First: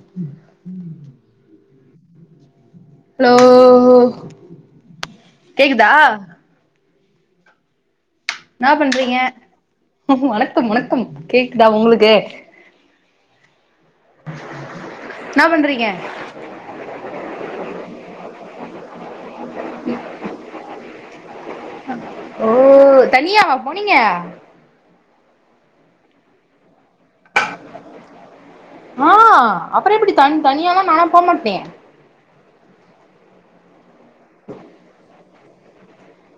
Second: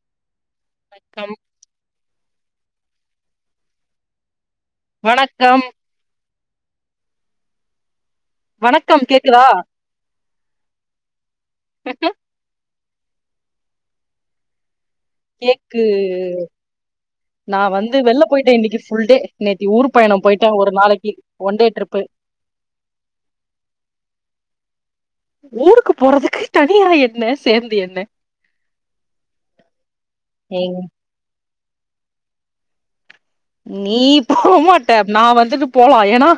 உம் உம் வணக்கம் ஹலோ வணக்கம் தா என்னா வணக்கம் பண்றீங்க கேக்குதா வணக்கம் வணக்கம் கேக்குதா உங்களுக்கு என்னா பண்றீங்க கேக்குது நா வந்து வெள்ல போயிட்டே இன்னிக்கு ஃபுல் டே நேத்தி ஊர் பயணம் போயிட்டோ ஒரு நாளைக்கி ஒன் டே ட்ரிப்பு ஓ தனியாவ போனீங்க ஊருக்கு போறதுக்கு தனியா என்ன சேர்ந்து என்ன ஆ அப்றோ எப்டி தன் எங் தனியாதா நாலா போமாட்னே நீ போ மாட்ட நா வந்துட்டு போலா ஏனா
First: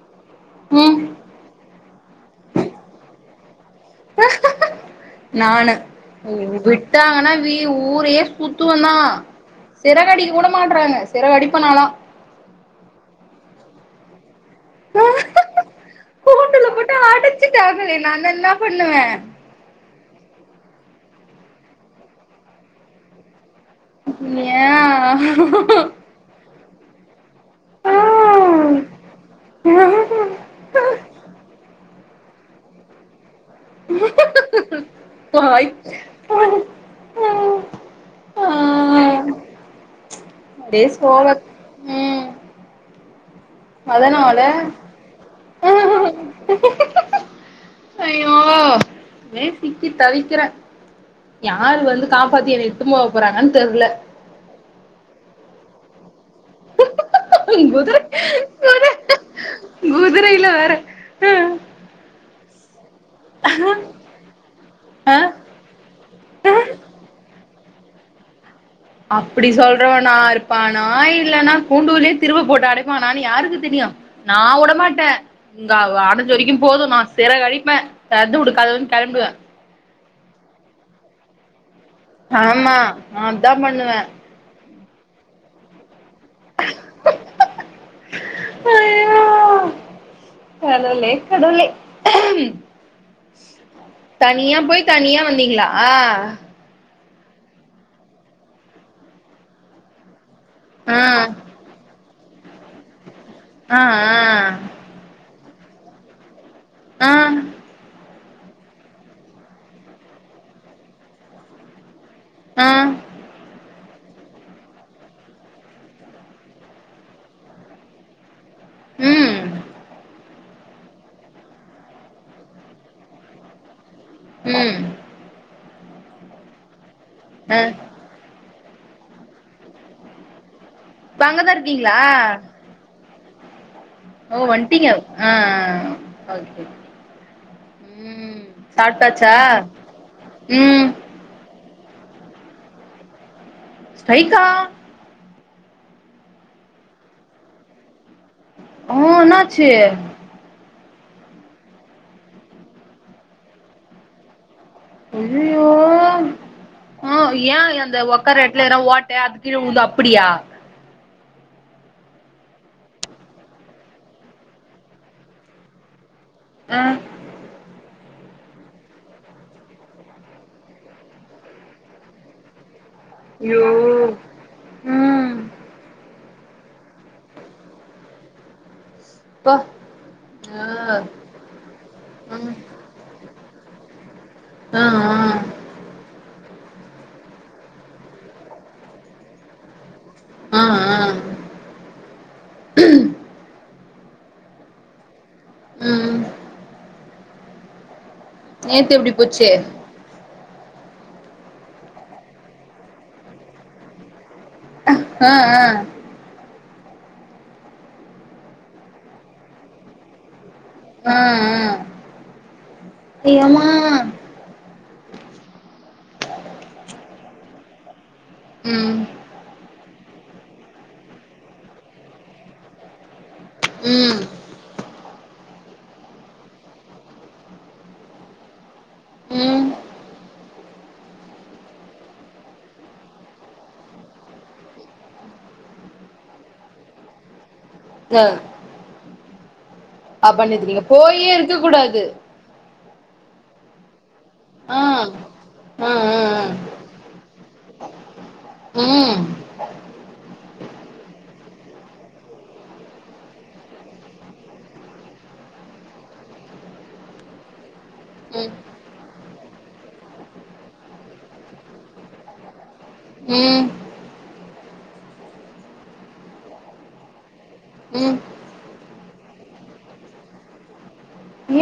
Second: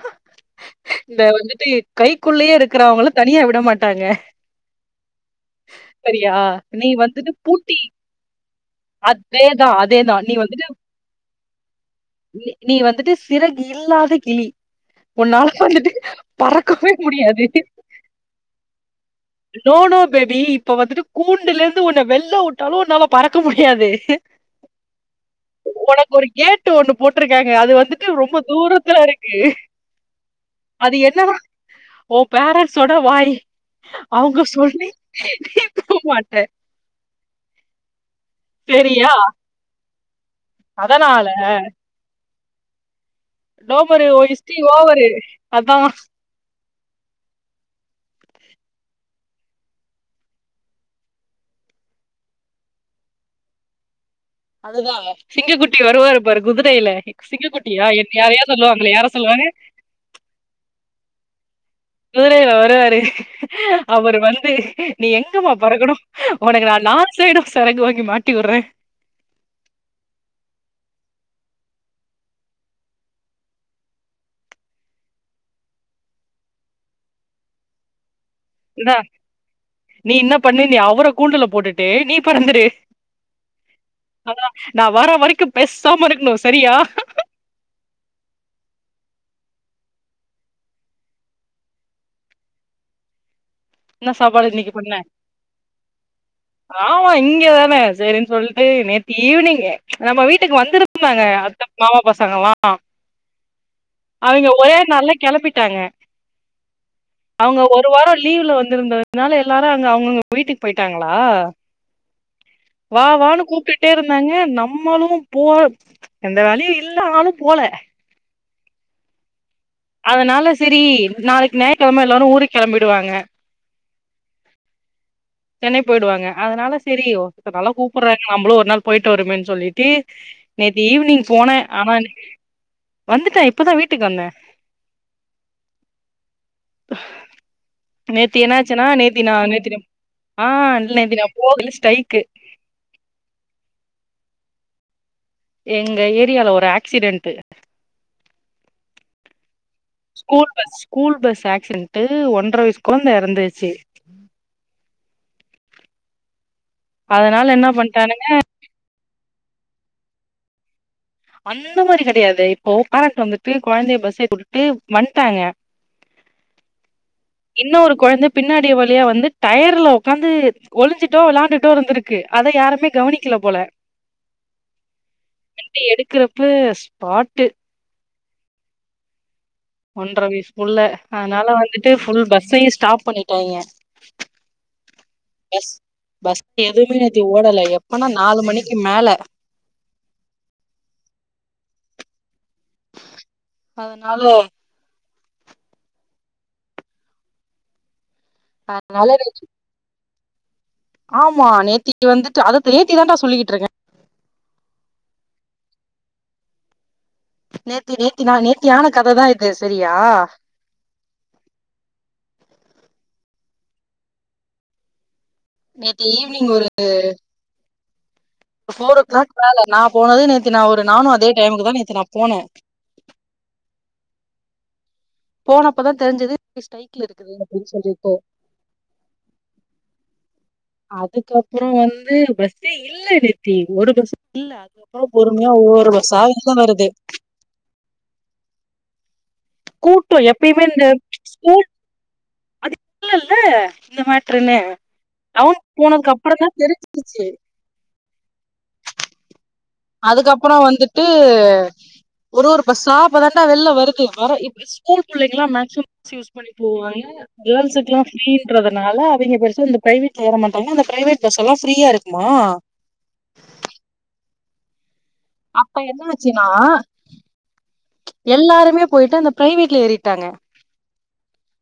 ம் இந்தா வந்துட்டு கைக்குள்ளயே இருக்கிறவங்கள தனியா விட மாட்டாங்க நானு சரியா ஊ நீ விட்டாங்கன்னா வந்துட்டு வீ பூட்டி ஊரே சுத்துவ நா அதேதா அதேதா நீ சிறகடிக்க வந்துட்டு உடமாட்றாங்க சிறகடிப்பே நாலா நீ நீ வந்துட்டு சிறகு இல்லாத கிளி உன்னால வந்துட்டு கூண்டுல பறக்கவே போட்டு முடியாது அடைச்சிட்டாங்களே நான்தா என்னா பண்ணுவே நோ நோ பேபி இப்ப வந்துட்டு கூண்டுலருந்து உன்ன வெள்ல உட்டாலு உன்னலா பறக்க முடியாது ஏ உனக்கு ஒரு கேட்டு ஒன்னு போட்ருக்காங்க அது வந்துட்டு ரொம்ப ஆ தூரத்துல இருக்கு அது ஹாய் என்ன ஓ பேரண்ட்ஸோட வாய் அவுங்க சொல்லி நீ போ மாட்டே ம் செரியா டேஸ் ஓவர் டோமரு ஓ அதனால இஷ்டி ஓவரு அதான் ஐயோ அப்டியே சிக்கி தவிக்கிறே யாரு வந்து காப்பாத்தி என்ன இட்டும் போ போறாங்கன் தெர்ல அதுதா சிங்க குட்டி வருவாருப்பாரு குதிரைல சிங்க குட்டியா என் யாரையா சொல்லுவாங்களே யார சொல்லுவாங்க குதுரைல வேற குதிரைல வருவாரு அவரு வந்து நீ ஆ எங்கம்மா பறக்கணு ஒனக்கு நா நாலு சைடு செறகு வாங்கி மாட்டிவுட்றே அப்படி சொல்றவனா இருப்பானா இல்லைன்னா கூண்டுலே திருவ போட்டு அடைப்பானானு யாருக்கு தெரியு நா வுடமாட்டே இங்க அடைஞ்ச வரைக்கும் போதும் நா சிற கழிப்பேன் தத்து கொடு இந்தா நீ என்ன பண்ணு அவர கூண்டுல போட்டுட்டு நீ ஆமா நா அதான் பண்ணுவே அதான் நா வர்ற வரைக்கும் பேசாம இருக்கணும் சரியா [inaudible] அஹ் கடவுளே கடவுளே என்ன சாப்பாடு தனியா இன்னைக்கு போய் பண்ண தனியா வந்தீங்களா ஆமா இங்கதானே சரின் சொல்லிட்டு நேத்தி ஈவினிங்கு நம்ம வீட் ட்டுக்கு வந்திருக்குனாங்க ஆ அத்த மாமா பசங்கல்லா ஆஹ் ஆஹ் அவுங்க ஒரே நாள்ல கிளப்பிட்டாங்க ஆ அவுங்க ஒரு வாரம் லீவ்ல வந்து இருந்ததுனால எல்லாரும் அங்க அவுங்கவுங்க வீட்டுக்கு போயிட்டாங்களா ஆ வா வானு கூப்ட் ட்டே இருந்தாங்க நம்மளும் போ எந்த வேலையும் இல்லனாலும் போல உம் அதனால செரி நாளைக்கு ஞாயிற்றுக்கிழமை எல்லாரும் ஊருக் கிளம்பிடுவாங்க உம் சென்னை போயிடுவாங்க அதனால சரி ஆ [unintelligible] கூப்டுறாங்க நம்மளும் ஒரு நாள் போயிட்டு வருமேன்னு சொல்லிட்டு நேத்து இப்ப ஈவினிங் அங்கதா போனே ஆனா இருக்கீங்களா வந்துட்டே இப்பதான் வீட்டுக்கு வந்த அப்போ வன்டிங்க ஆஹ் ஆஹ் ஆஹ் ஓகே நேத்தி ம் என்னாச்சுன்னா நேத்தி சாப்ட்டாச்சா நா நேத்தின ஆஹ் ம் நேத்தினா ஓட்டலு ஸ்டைக்கு ஸ்டைக்கா எங்க ஏரியால ஒரு ஆக்சிடென்ட்டு அஹ் என்னாச்சி school bus school bus accident ஒன்றரை வயசு குழந்த இறந்துச்சு ஐயய்யோ ஆஹ் அதனால என்ன ஏன் அந்த பண்ட்டானுங்க ஒக்கார இடத் துல ஓட்ட அதுக்கீழ விழுந்து அப்படியா அந்த மாதிரி கிடையாது இப்போ பேரண்ட் வந்துட்டு குழந்தைய பஸ் ஏத்தி விட்டுட்டு வந்ட்டாங்க ஆஹ் இன்னொரு குழந்த பின்னாடி வழியா வந்து டயர்ல உக்காந்து ஒளிஞ்சுட்டோ விளையாண்டுட்டோ இருந்திருக்கு அத யாருமே கவனிக்க கல போல ஐயோ ம் வண்டி எடுக்குறப்ப ஸ்பாட்டு அப்பா ஒன்றரை வயசு புள்ள ஆ அதனால வந்துட்டு ஃபுல் ம் பஸ்ஸையே ஸ்டாப் பண்ணிட்டாங்க ஆ பஸ் பஸ் எதுவுமே நேத்து ஓடல எப்பனா நாலு மணிக்கு மேல ஆஹ் ஆஹ் அதனால உம் உம் நேத்து எப்டி போச்சு ஆமா நேத்திக்கு வந்துட்டு அத நேத்தி தான்டா சொல்லிட்டு இருக்கே ஆஹ் ஆஹ் நேத்தி நேத்தினா நேத்தியான கதைதான் இது சரியா ஆஹ் செய்வோமா நேத்து ஈவினிங் ஒரு ஃபோர் ம் ஓ கிளாக் மேல நா போனது நேத்தி நா ஒரு நானும் அதே டைமுக்கு தான் நேத்தி நா போனே உம் போனப்பதா தெரிஞ்சுது ஸ்டைகில இருக்குதுனு அப்டின்னு சொல்லிட்டு ம் அதுக்கப்புற வந்து பஸ்ஸே இல்ல நேத்தி ஒரு பஸ் இல்ல [unintelligible] பொறுமையா ஒவ்வொரு பாஸ்ஸா உள்ள வருது [unintelligible] கூட்டோ அப்ப எப்பய்மே நேத்து நீங்க இந்து போயே இருக்க ஸ்கூல் கூடாது அது இல்ல ல்ல இந்த மேட்டருன்னு ஆ டவுன் ஆ ஆ போனதுக்கப்பரோ ஆ தா தெரிஞ்சிருச்சு ம் அதுக்கப்ரோ வந்துட்டு ஒரு ஒரு பாஸ்ஸா அப்போதான்டா வெள்ள வருது வர இப் ஸ்கூல் புள்ளைங்ள மேக்சிம் பஸ் யூஸ் பண்ணி போவாங்க கேள்ஸ்குல்லா ஃப்ரீறதுனால அவைங்க பெருசா இந்த ப்ரைவேட்ல எறமாட்டாங்கா அந்த ப்ரைவேட் பஸ்சுலா ஃப்ரீயாருக்குமா ம் ம் அப்ப என்னாச்சுனா ம் எல்லாருமே போய்ட்டு அந்த ப்ரைவேட்ல ஏறிட்டாங்க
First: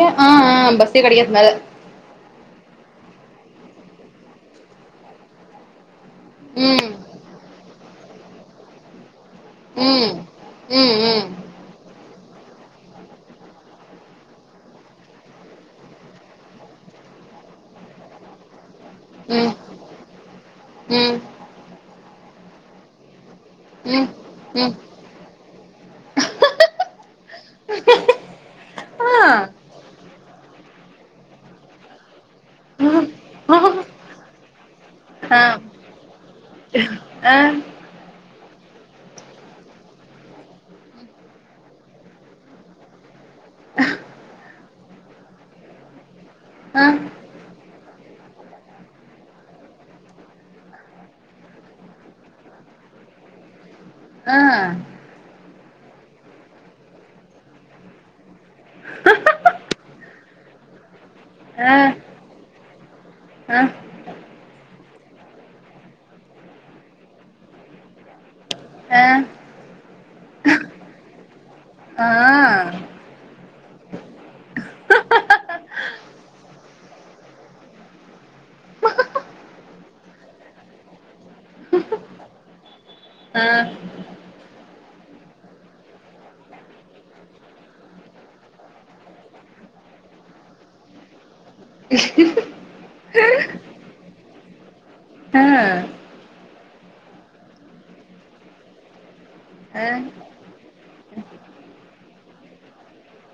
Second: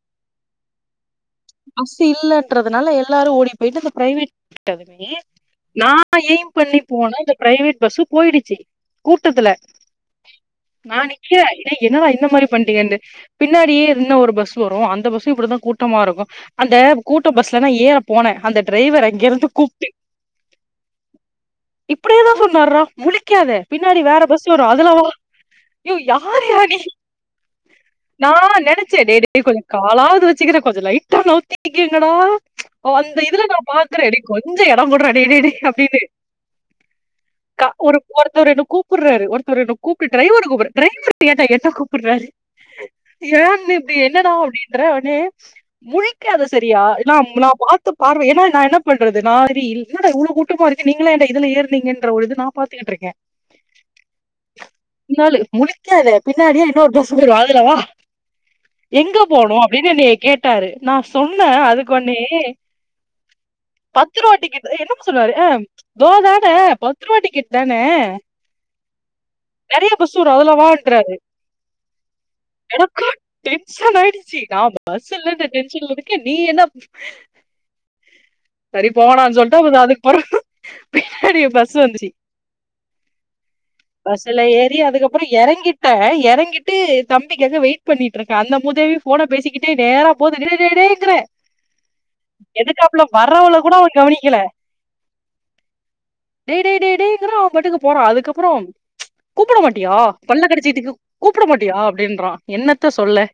ஏ ஆ ஆ பஸ்ஸே கடகத்னால பஸ்சு இல்லன்றுதுனால எல்லாரு ஓடி போய்ட்டு இந்த ப்ரைவேட் இருகதுமே நா எய்ம் பண்ணி ம் போனா இந்த ப்ரைவேட் பஸ்சு போய்டுச்சு கூட்டத்துல ம் ம் நா ம் நிக்கிறே இளே என்னட இந்த மாரி பண்ட்டீங்கண்ட்டு பின்னாடியே இன்னொரு பஸ்சு வரு அந்த பஸ்சு இப்டித்தா கூட்டமாருக்கு அந்த கூட்டோ பஸ்ல நா ஏற போனே அந்த டிரைவர் அங்கெருந்து ம் கூப்டு ம் இப்டியேதா சொன்னார்ரா முழிக்காத பின்னாடி ம் வேற பஸ்சு வரு ம் அதுலவா யே யார்யா நீ நா நெனச்சே ஆ டே டேய் கொஞ்சோ காலாவது வச்சுக்கிறே கொஞ்சோ லைட் டா நாவுத்துகிங்கடா ஓ ம் அந்த இதுல நா ஆ பாக்கற கொஞ்சோ எடோகுட்ற டே டே டேய் அப்டின்னு ஆ க ஒரு ஒருத்தவரு என்ன கூப்புர்ராரு ஒருத்தர் என்ன கூப்ட்டு ட்ரைவர கூப்ட்டு ட்ரைவரரு ஏன்டா என்ன கூப்புற்றாரு ஏன்னா இப்டி என்னடா அப்டின்ற உனே முழிக்காத சரியா ஆ எனா நா பாத்த பார்வை என்ன நா என்ன பண்றது நா ஆல்ராடி என்னட இவ்ளோ கூட் ட்டமா இருக்கு நீங்களயாண்ட இதுல எர்நீங்கன்றா ஒரு இது நா பாத்துகிட்ருக்கே ஆ ஆ பின்னாலு முழிக்காத பின்னாடியே இன்னொரு பஸ்சுவரு அதுல வா எங்க போனு அப்டின்னு என்னய கேட்டாரு நா சொன்ன ஆ அதுக்கு ஒன்னே ஆ ஆ பத்துருவ டிக்கெட்டு அ என்னமோ சொன்னாரு அ தோதான பத்ரூவ டிக்கெட் தானே ஆ நெறைய பஸ்சு வரு அதுலவான்டராரு ஆ எனக்கு டென்ஷன் ஆயிடுச்சு நா அந்த பஸ் ஸு இல்லன்ற டென்ஷன்ல இருக்கே நீ என்ன சரி போங்கடான்னு சொல்ட்டோ அதுக்குப்புறகு பின்னாடியே பஸ் வந்துச்சு ஆ சுல ஏறி அதுக்கப்றோ எறங்கிட்டே எறங்கிட்டு தம்பிக்காக வெய்ட் பண்ணிட்ருக்க அந்த முதேவி ஃபோன பேசிக்கிட் டே நேர போது டே டே டேய்ங்கிற எதுக்காப்ல வருவாளகூட அவ கவுனிக்கல ஆ டே டே டே டேய்ங்குற அவ பாட்டுக்கு போறா அதுக்கப்றோ கூப்பட மாட்டியா பல்ல கடுச்சிடுக்கு கூப்பட மாட்டியா அப்டின்றா என்னத்த சொல்ல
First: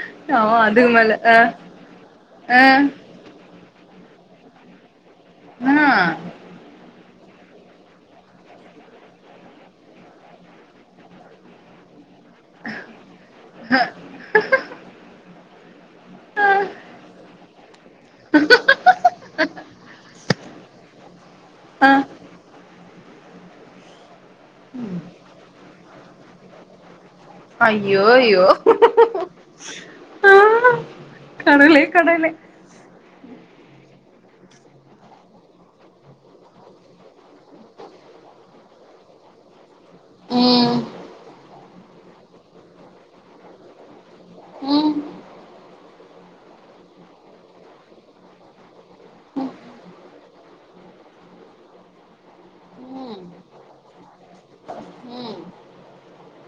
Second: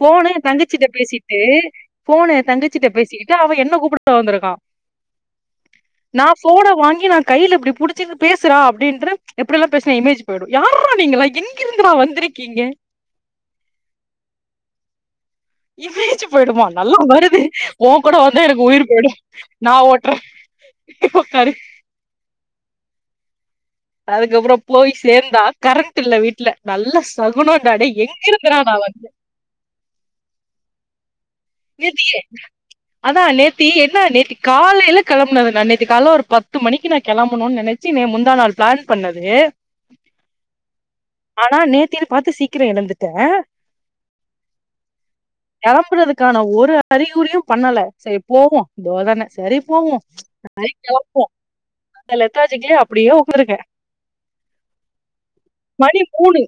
ஃபோனு ஆ என் தங்கச்சிட்ட அதுக்கு மேல ஆ பேசிட்டு ஃபோனு எ ஆ தங்கச்சிட்ட பேசிகிட் டு அவன் என்ன கூப்ட வந்திருக்கா ஆ நா ஃபோன வாங்கி நா கையில இப்டி புடிச்சட்டு பேசுறா அப்டின்றே எப்டியெல்லா பேசுனா என் இமேஜ் போய்டு யாரா நீங்களா எங்கிருந்துடா வந்திருக்கீங்க இமேஜ் போயிடுமா நல்லா வருது உன் கூட வந்தா எனக்கு உயிர் போயிடு நா ஓட்றே உக்காரு ஆ அதுக்கப்புறோ போய் சேந்தா கரண்ட் இல்ல வீட்ல நல்ல சகுனண்டா டே எங்க இருந்துடா நா வந்தே ஆ யேத்திய அதா நேத்தி என்னா நேத்தி காலையில கிளம்புனது நானு நேத்தி கால்ல ஒரு பத்து மணிக்கு நா கிளம்புனோனு நெனை முந்தா நாள் பிளான் பண்ணது ம் ஆனா நேத்தினு பாத்து சீக்கிர எழுந்துட்டே ம் கிளம்புறதுக்கான ஒரு அறிகுறியு பண்ணல செரி போவோ இதோதானே செரி போவோ நைட் கெளம்புவோ லத்தாஜிக்கலி அப்டியே ம் உக்காருக்கே ம் மணி மூணு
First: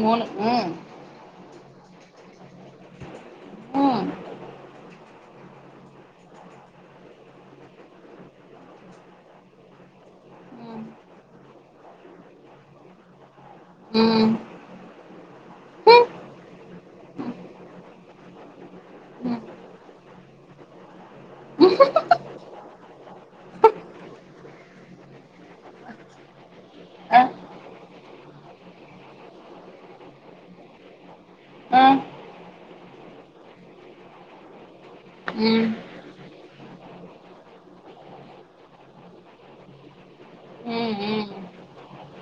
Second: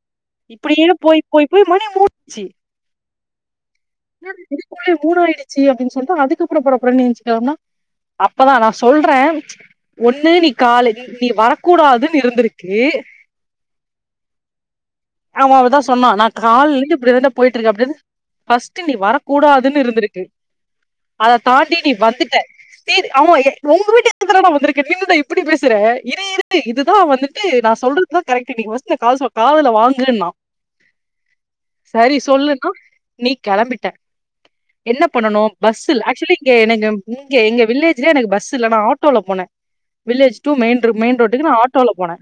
மூணு ம் இப்டியே போய் போய் போய் மணி மூணாச்சி ம் ன்னாடி இதுக்குள்ளே மூணாயிடுச்சு அப்டின்னு சொல்ட்டு அதுக்கப்புற படபடனு ஏஞ்சி கெளம்புனா அப்பதா நா சொல்றே ஒன்னு நீ காலை நீ வரக்கூடாதுன்னு இருந்திருக்கு ம் ஆமா அவதா ம் சொன்னா நா கால்லந்து இப்டிதாண்டா போயிட்டு இருக்கே அப்டின் ஃபஸ்ட்டு நீ ம் வரக்கூடாதுன்னு இருந்திருக்கு அத தாண்டி நீ வந்துட்ட தெரி அவ உங்க வீட்டுக்கு தானடா வந்திருக்கே நீ என்னடா இப்டி பேசுற இரு இரு இதுதா அ வந்துட்டு நா சொல்ற துதா கரெக்ட்டு நீ ஃபஸ்டு கால்ஸா காதுல வாங்கு ன்னா அ சரி சொல்லுனா நீ கெளம்பிட்ட என்ன பண்ணனு ம் பஸ் இல்ல ஆக்சுலி இங்க எனக்கு இங்க எங்க வில்லேஜ்லயே எனக்கு பஸ் இல்ல நா ஆட்டோல போனே வில்லேஜ் டூ மெயின்ரு ம் மெயின் ம் ரோட்டுக்கு நா ஆட்டோல போனே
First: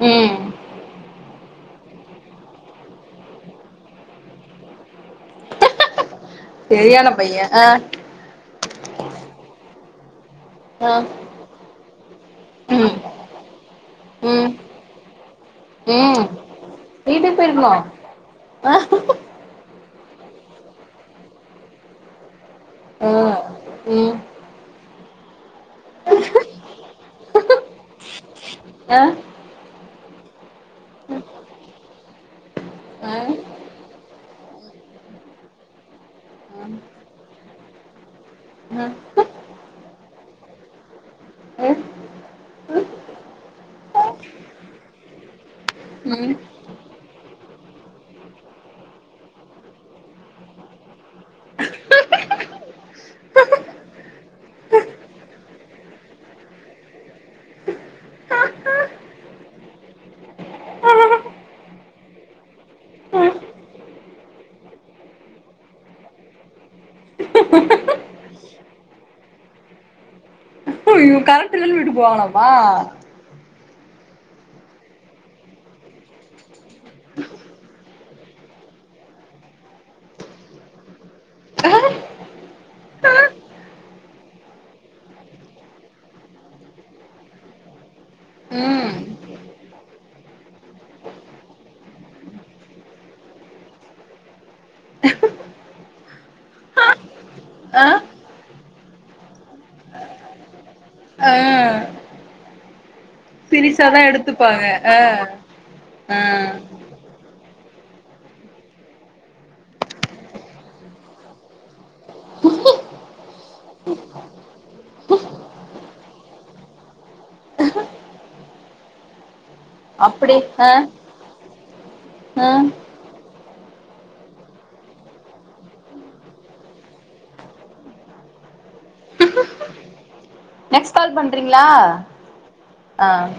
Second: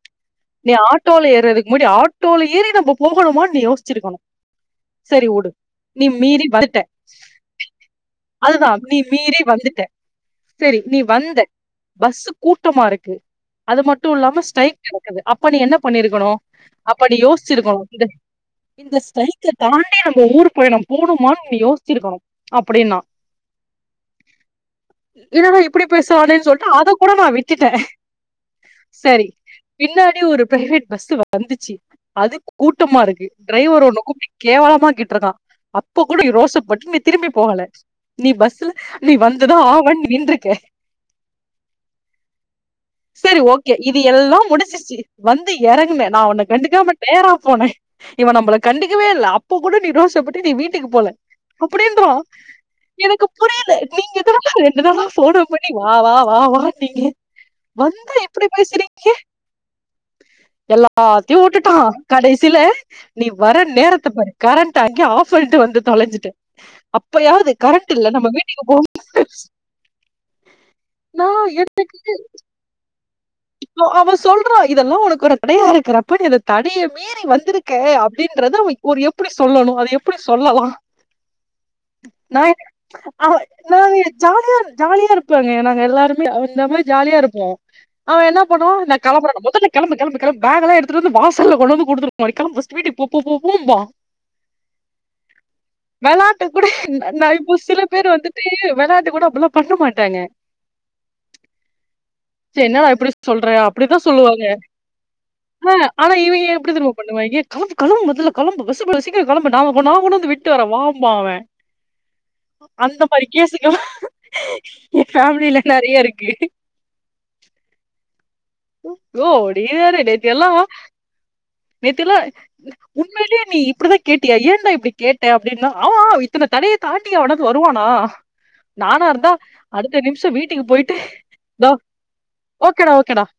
ம் நீ ஆட்டோல ஏறதுக்கு முன்னடி ஆட்டோல ஏறி நம்ம போகணுமானு நீ யோசிச்சிருக்கணு சரி உடு நீ மீறி வந்துட்ட செரியான பைய அ அதுதா நீ மீறி வந்துட்ட செரி அ நீ வந்த பஸ்ஸு கூட்டமா ம் இருக்கு அது மட்டு இல்லாம ம் ஸ்ரைக் நடக்குது அப்ப நீ என்ன ம் பண்ணிருக்கணு அப்ப நீ வீட்டுக்கு போயிருக்கணு யோசிச்சிருக்கணு இந்த அ இந்த ஸ்ரைக்க தாண்டி நம்ம ஊர் பயணம் போணுமான்னு நீ யோசிச்சிருக்கணு அப்டின்னா அ ம் இதென்னா இப்டி பேசுரானேன்னு சொல்ட்டு அத கூட நா விட்டுட்டே அ சரி பின்னாடி ஒரு பிரைவேட் பஸ்ஸு வந் வந்துச்சு அது கூட்டமா அ அ இருக்கு டிரைவர் உன்ன கூப்டு கேவலமா கேட்ருக்கா அப்ப கூட நீ ரோசப்பட்டு நீ திரும்பி போகல நீ பஸ்ல றி வந்துதா ஆவனு நீ நின்றுக்க உம் சரி ஓகே இது எல்லா முடிச்சிருச்சு வந்து இறங்குன நா ம் உன்னை கண்டுக்காம நேரா போனே இவன் நம்மள கண்டுக்கவே இல்ல அப்ப கூட நீ ரோஸப்பட்டு நீ வீட்டுக்கு போல அப்டின்றா எனக்கு புரியல நீங்க தாண்டா ரெண்டு நாள் போன பண்ணி வா வா வா வா நீங்க வந்தா இப்டி பேசுறீங்க ஆதியூ உட்டுட்டா கடைசில நீ வர நேரத்த போரு கரண்ட் ஆங்கியே ஆப் பண்ணிட்டு வந்து தொலைஞ்சிட்ட அப்பயாது கரெண்ட் இல்ல நம்ம வீட்டுக்கு போவோண்டு அய்யோ கரண்ட் இல்லனு வீட்டுக்கு போவாங்கலாமா இப்ப அவ சொல்றா இதெல்லா ஒனக்கு ஒரு தடையா இருக்கிறப்ப நீ அத தடைய மீறி வந்திருக்க அப்டின்றது அவ ஒரு எப்டி சொல்லணு அது எப்டி சொல்லலா நா அ அவ் நாங்க ஜாலியா ஜாலியா இருப்பாங்க நாங்க எல்லாருமே அந்த மாரி ஜாலியா இருப்போ அவ என்னா பண்ணுவா நா ம் கெளம்புறேன்ன மொதல்ல கெளம்பு கெளம்பு கெளம்பு பேக்ல்லா எடுத்துட்டு வந்து வாசல் ல வந்து குடுத்துடு ளைக்கால பர்ஸ்ட்டு வீட்டுக்கு போ போ போ போம்பா வெளாட்டு கூட நா இப்போ சில ஆ பேரு வந்துட்டு வெளாட்டு கூட அப்பல்லா பண்ண மாட்டாங்க [inaudible] ஆ சரி என்னடா இப்டி சொல்ற அப்படித்தா சீரியஸாதா சொல்லுவாங்க எடுத்துப்பாங்க ஆ ஆ ஆனா இவங்க எப்டி தெரிமா பண்ணுவாங்க களம்பு களம்பு மொதல்ல களம்பு சீக்கர சீக்கிர கெளம்பு நா நா கொன்னாந்து விட்டுவரே வாம்பாவ அந்த மாரி கேசக்க ஏ ஃபேமிலில நெறைய இருக்கு யோ ஒடிேயேறு நேத்ததி அப்டி எல்லா ஆ நேத்தில்லா ஆ உண்மைலே நீ இப்படிதா கேட்டியா ஏன்டா இப்டி கேட்ட அப்படின்னா ஆமா இத்தன தடைய தாண்டியா எவனாது வருவானா நானா இருந்தா அடுத்த நிமிஷ வீட்டுக்கு போயிட்டு நெக்ஸ்ட் கால் பண்றீங்களா தொ ஓகேடா ஓகேடா ஆ